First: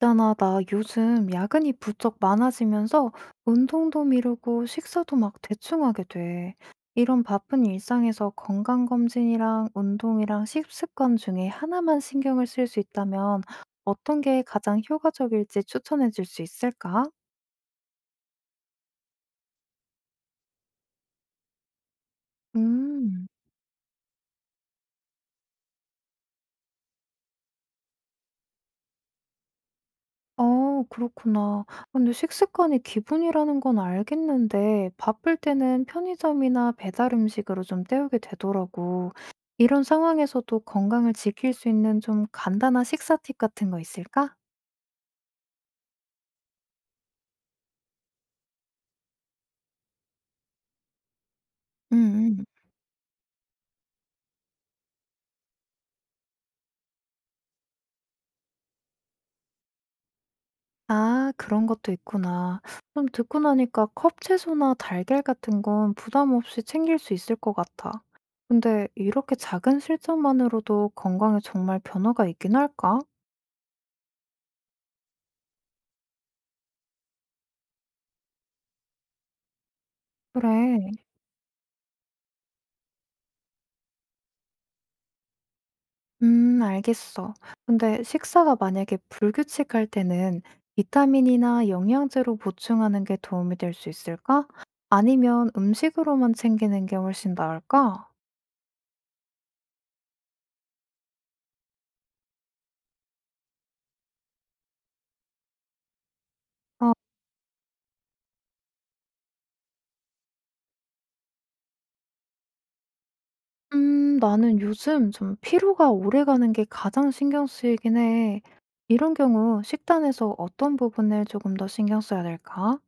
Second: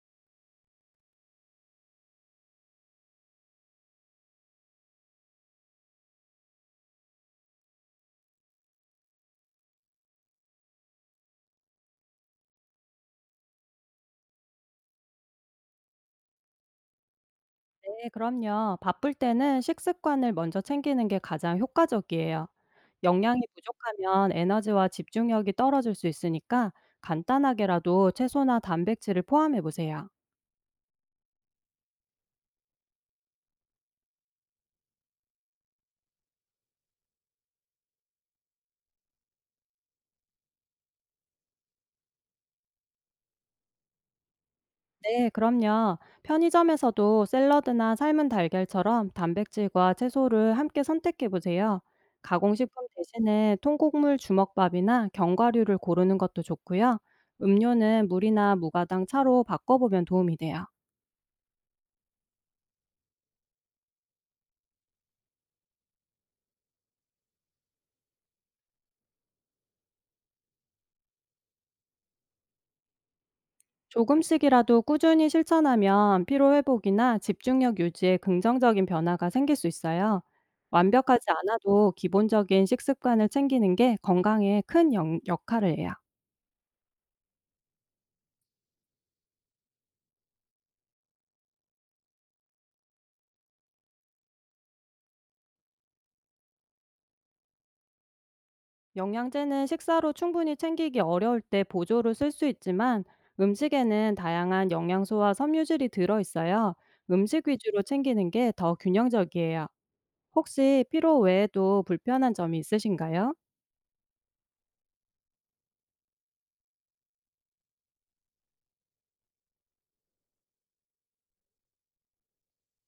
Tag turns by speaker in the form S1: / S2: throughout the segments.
S1: 있잖아, 나 요즘 야근이 부쩍 많아지면서 운동도 미루고 식사도 막 대충 하게 돼. 이런 바쁜 일상에서 건강검진이랑 운동이랑 식습관 중에 하나만 신경을 쓸 수 있다면 어떤 게 가장 효과적일지 추천해 줄 수 있을까?
S2: 네, 그럼요. 바쁠 때는 식습관을 먼저 챙기는 게 가장 효과적이에요.
S1: 음.
S2: 영양이 부족하면 에너지와 집중력이 떨어질 수 있으니까 간단하게라도 채소나 단백질을 포함해 보세요.
S1: 아 그렇구나. 근데 식습관이 기분이라는 건 알겠는데 바쁠 때는 편의점이나 배달 음식으로 좀 때우게 되더라고. 이런 상황에서도 건강을 지킬 수 있는 좀 간단한 식사 팁 같은 거 있을까?
S2: 네, 그럼요. 편의점에서도 샐러드나 삶은 달걀처럼 단백질과 채소를 함께 선택해 보세요.
S1: 음, 음.
S2: 가공식품 대신에 통곡물 주먹밥이나 견과류를 고르는 것도 좋고요. 음료는 물이나 무가당 차로 바꿔보면 도움이 돼요.
S1: 아, 그런 것도 있구나. 좀 듣고 나니까 컵 채소나 달걀 같은 건 부담 없이 챙길 수 있을 것 같아. 근데 이렇게 작은 실천만으로도 건강에 정말 변화가 있긴 할까?
S2: 조금씩이라도 꾸준히 실천하면 피로 회복이나 집중력 유지에 긍정적인 변화가 생길 수 있어요.
S1: 그래.
S2: 완벽하지 않아도 기본적인 식습관을 챙기는 게 건강에 큰 역할을 해요.
S1: 알겠어. 근데 식사가 만약에 불규칙할 때는 비타민이나 영양제로 보충하는 게 도움이 될 수 있을까? 아니면 음식으로만 챙기는 게 훨씬 나을까?
S2: 영양제는 식사로 충분히 챙기기 어려울 때 보조로 쓸 수 있지만 음식에는 다양한 영양소와 섬유질이 들어있어요.
S1: 아,
S2: 음식 위주로 챙기는 게 더 균형적이에요. 혹시 피로 외에도 불편한 점이 있으신가요?
S1: 나는 요즘 좀 피로가 오래 가는 게 가장 신경 쓰이긴 해. 이런 경우 식단에서 어떤 부분을 조금 더 신경 써야 될까?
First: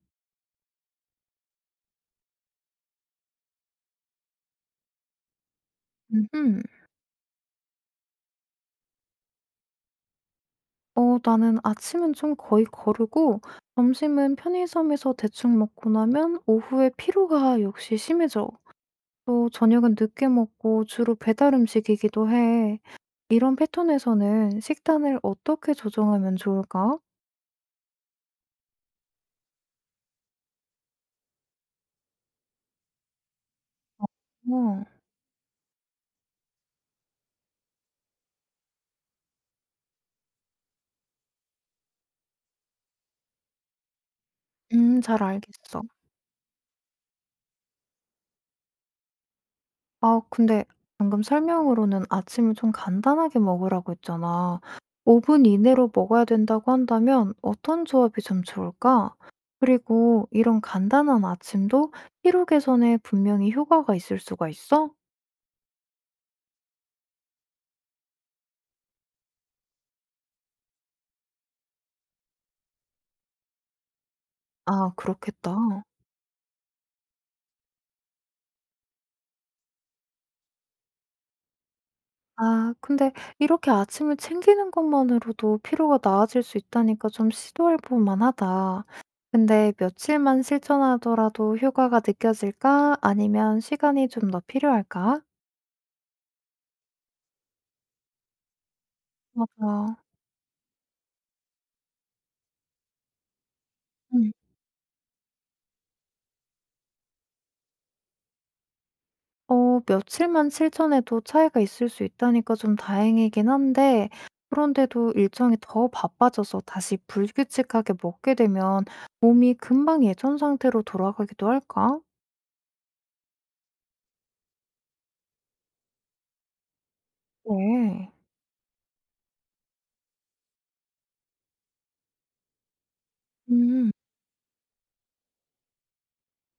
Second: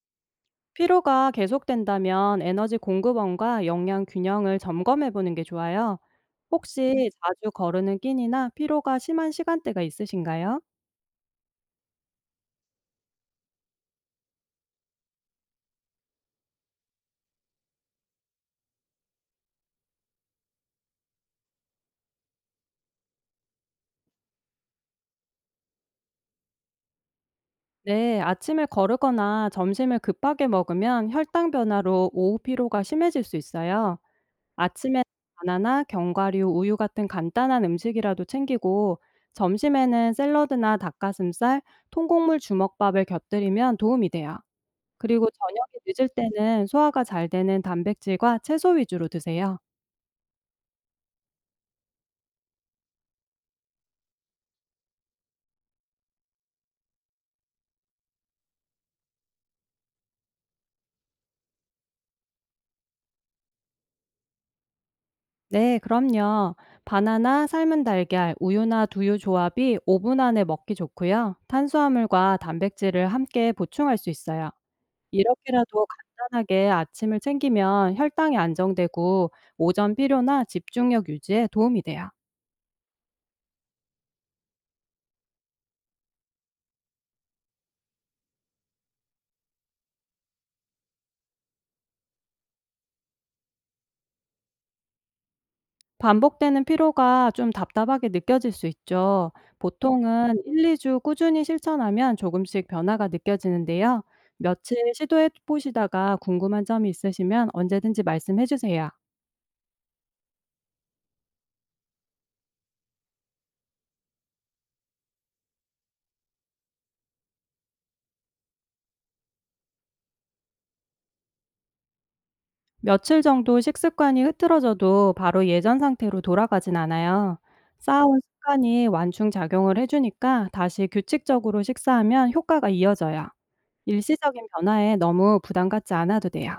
S2: 피로가 계속된다면 에너지 공급원과 영양 균형을 점검해 보는 게 좋아요. 음.
S1: 음.
S2: 혹시 자주 거르는 끼니나 피로가 심한 시간대가 있으신가요?
S1: 어 나는 아침은 좀 거의 거르고 점심은 편의점에서 대충 먹고 나면 오후에 피로가 역시 심해져. 또 저녁은 늦게 먹고 주로 배달 음식이기도 해. 이런 패턴에서는 식단을 어떻게 조정하면 좋을까?
S2: 네, 아침에 거르거나 점심을 급하게 먹으면 혈당 변화로 오후 피로가 심해질 수 있어요.
S1: 어,
S2: 아침에 바나나, 견과류, 우유 같은 간단한 음식이라도 챙기고 점심에는 샐러드나 닭가슴살, 통곡물 주먹밥을 곁들이면 도움이 돼요.
S1: 잘
S2: 그리고 저녁이
S1: 알겠어.
S2: 늦을 때는 소화가 잘 되는 단백질과 채소 위주로 드세요.
S1: 아 근데 방금 설명으로는 아침을 좀 간단하게 먹으라고 했잖아. 5분 이내로 먹어야 된다고 한다면 어떤 조합이 좀 좋을까? 그리고 이런 간단한 아침도 피로 개선에 분명히 효과가 있을 수가 있어?
S2: 네, 그럼요. 바나나, 삶은 달걀, 우유나 두유 조합이 5분 안에 먹기 좋고요. 탄수화물과 단백질을 함께 보충할 수 있어요.
S1: 아 그렇겠다.
S2: 이렇게라도 간단하게 아침을 챙기면 혈당이 안정되고 오전 피로나 집중력 유지에 도움이 돼요.
S1: 아 근데 이렇게 아침을 챙기는 것만으로도 피로가 나아질 수 있다니까 좀 시도해 볼 만하다. 근데 며칠만 실천하더라도 효과가 느껴질까? 아니면 시간이 좀 더 필요할까?
S2: 반복되는 피로가 좀 답답하게 느껴질 수 있죠.
S1: 맞아
S2: 보통은 1-2주 꾸준히 실천하면 조금씩 변화가 느껴지는데요.
S1: 음.
S2: 며칠 시도해 보시다가 궁금한 점이 있으시면 언제든지 말씀해 주세요.
S1: 어 며칠만 실천해도 차이가 있을 수 있다니까 좀 다행이긴 한데 그런데도 일정이 더 바빠져서 다시 불규칙하게 먹게 되면 몸이 금방 예전 상태로 돌아가기도 할까?
S2: 며칠 정도 식습관이 흐트러져도 바로 예전 상태로 돌아가진 않아요.
S1: 네.
S2: 쌓아온 습관이 완충작용을 해 주니까 다시 규칙적으로 식사하면 효과가 이어져요.
S1: 음.
S2: 일시적인 변화에 너무 부담 갖지 않아도 돼요.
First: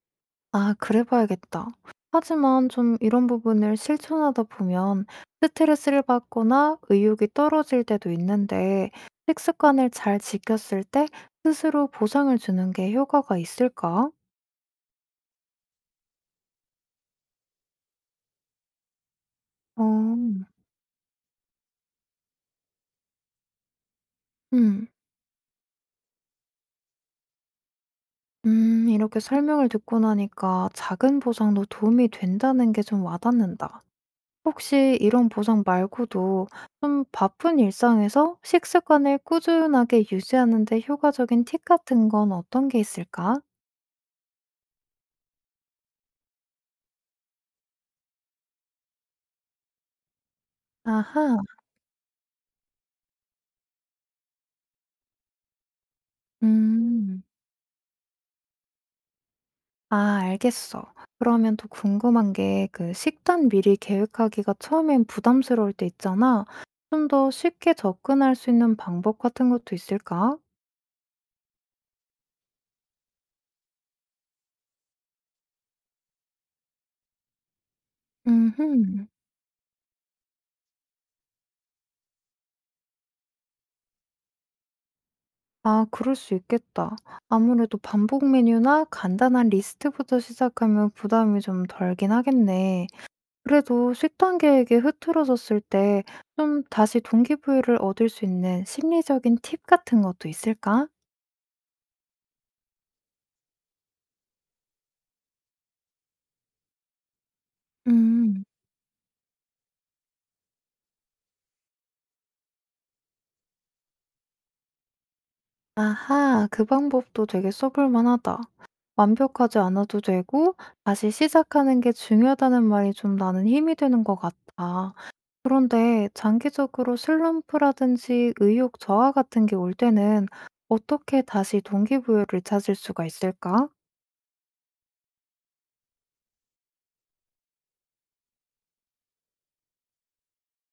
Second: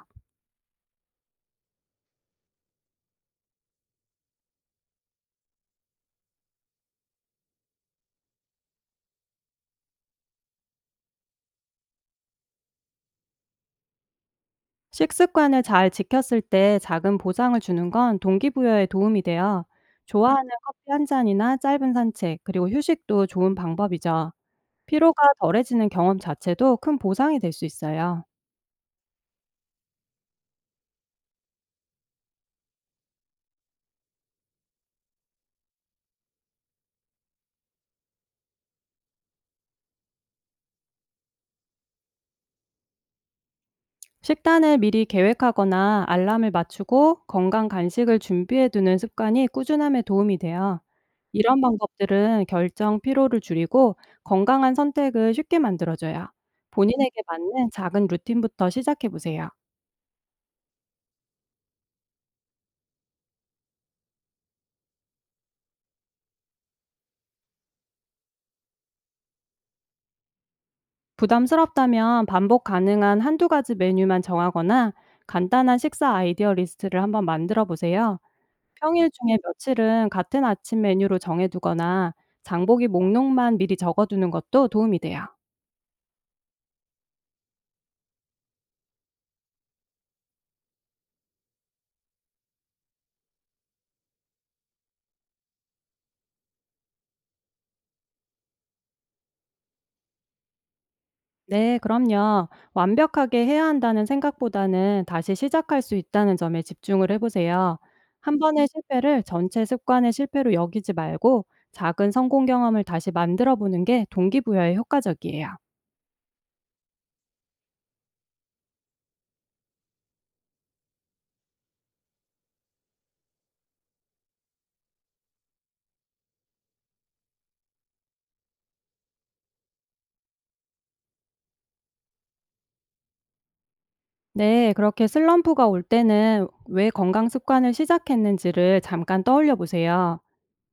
S1: 아 그래 봐야겠다. 하지만 좀 이런 부분을 실천하다 보면 스트레스를 받거나 의욕이 떨어질 때도 있는데 식습관을 잘 지켰을 때 스스로 보상을 주는 게 효과가 있을까?
S2: 식습관을 잘 지켰을 때 작은 보상을 주는 건 동기부여에 도움이 돼요.
S1: 어.
S2: 좋아하는 커피 한 잔이나 짧은 산책, 그리고 휴식도 좋은 방법이죠.
S1: 음.
S2: 피로가 덜해지는 경험 자체도 큰 보상이 될 수 있어요.
S1: 이렇게 설명을 듣고 나니까 작은 보상도 도움이 된다는 게 좀 와닿는다. 혹시 이런 보상 말고도 좀 바쁜 일상에서 식습관을 꾸준하게 유지하는 데 효과적인 팁 같은 건 어떤 게 있을까?
S2: 식단을 미리 계획하거나 알람을 맞추고 건강 간식을 준비해 두는 습관이 꾸준함에 도움이 돼요.
S1: 아하.
S2: 이런 방법들은 결정 피로를 줄이고 건강한 선택을 쉽게 만들어줘요. 본인에게
S1: 음.
S2: 맞는 작은 루틴부터 시작해 보세요.
S1: 아 알겠어. 그러면 또 궁금한 게 그 식단 미리 계획하기가 처음엔 부담스러울 때 있잖아. 좀 더 쉽게 접근할 수 있는 방법 같은 것도 있을까?
S2: 부담스럽다면 반복 가능한 한두 가지 메뉴만 정하거나 간단한 식사 아이디어 리스트를 한번 만들어 보세요.
S1: 음흠.
S2: 평일 중에 며칠은 같은 아침 메뉴로 정해 두거나 장보기 목록만 미리 적어 두는 것도 도움이 돼요.
S1: 아, 그럴 수 있겠다. 아무래도 반복 메뉴나 간단한 리스트부터 시작하면 부담이 좀 덜긴 하겠네. 그래도 식단 계획이 흐트러졌을 때 좀 다시 동기부여를 얻을 수 있는 심리적인 팁 같은 것도 있을까?
S2: 네, 그럼요. 완벽하게 해야 한다는 생각보다는 다시 시작할 수 있다는 점에 집중을 해 보세요. 한
S1: 음,
S2: 번의 실패를 전체 습관의 실패로 여기지 말고 작은 성공 경험을 다시 만들어 보는 게 동기부여에 효과적이에요.
S1: 아하, 그 방법도 되게 써볼 만하다. 완벽하지 않아도 되고 다시 시작하는 게 중요하다는 말이 좀 나는 힘이 되는 것 같아. 그런데 장기적으로 슬럼프라든지 의욕 저하 같은 게 올 때는 어떻게 다시 동기부여를 찾을 수가 있을까?
S2: 네, 그렇게 슬럼프가 올 때는 왜 건강 습관을 시작했는지를 잠깐 떠올려 보세요.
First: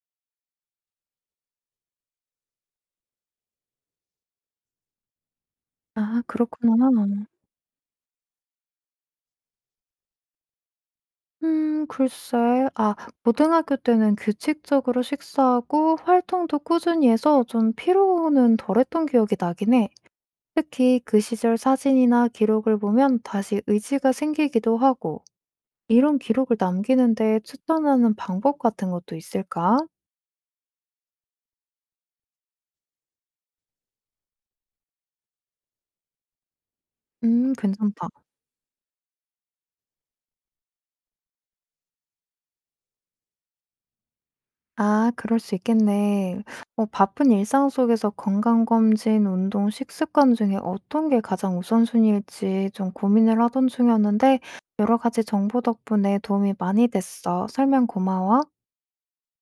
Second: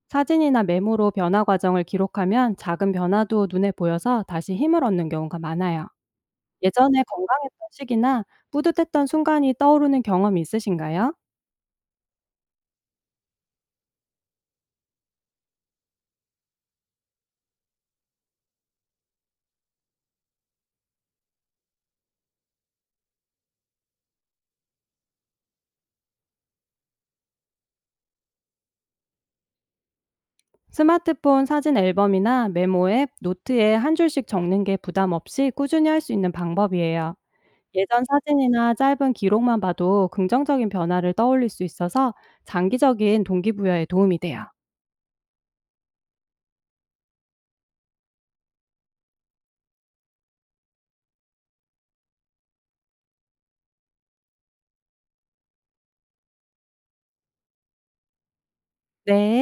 S2: 사진이나 메모로 변화 과정을 기록하면 작은 변화도 눈에 보여서 다시 힘을 얻는 경우가 많아요.
S1: 아, 그렇구나.
S2: 예전에 건강했던 시기나 뿌듯했던 순간이 떠오르는 경험이 있으신가요?
S1: 글쎄. 아, 고등학교 때는 규칙적으로 식사하고 활동도 꾸준히 해서 좀 피로는 덜했던 기억이 나긴 해. 특히 그 시절 사진이나 기록을 보면 다시 의지가 생기기도 하고, 이런 기록을 남기는데 추천하는 방법 같은 것도 있을까?
S2: 스마트폰 사진 앨범이나 메모 앱, 노트에 한 줄씩 적는 게 부담 없이 꾸준히 할 수 있는 방법이에요. 예전
S1: 괜찮다.
S2: 사진이나 짧은 기록만 봐도 긍정적인 변화를 떠올릴 수 있어서 장기적인 동기부여에 도움이 돼요.
S1: 아 그럴 수 있겠네. 어 바쁜 일상 속에서 건강 검진, 운동, 식습관 중에 어떤 게 가장 우선순위일지 좀 고민을 하던 중이었는데 여러 가지 정보 덕분에 도움이 많이 됐어. 설명 고마워.
S2: 네.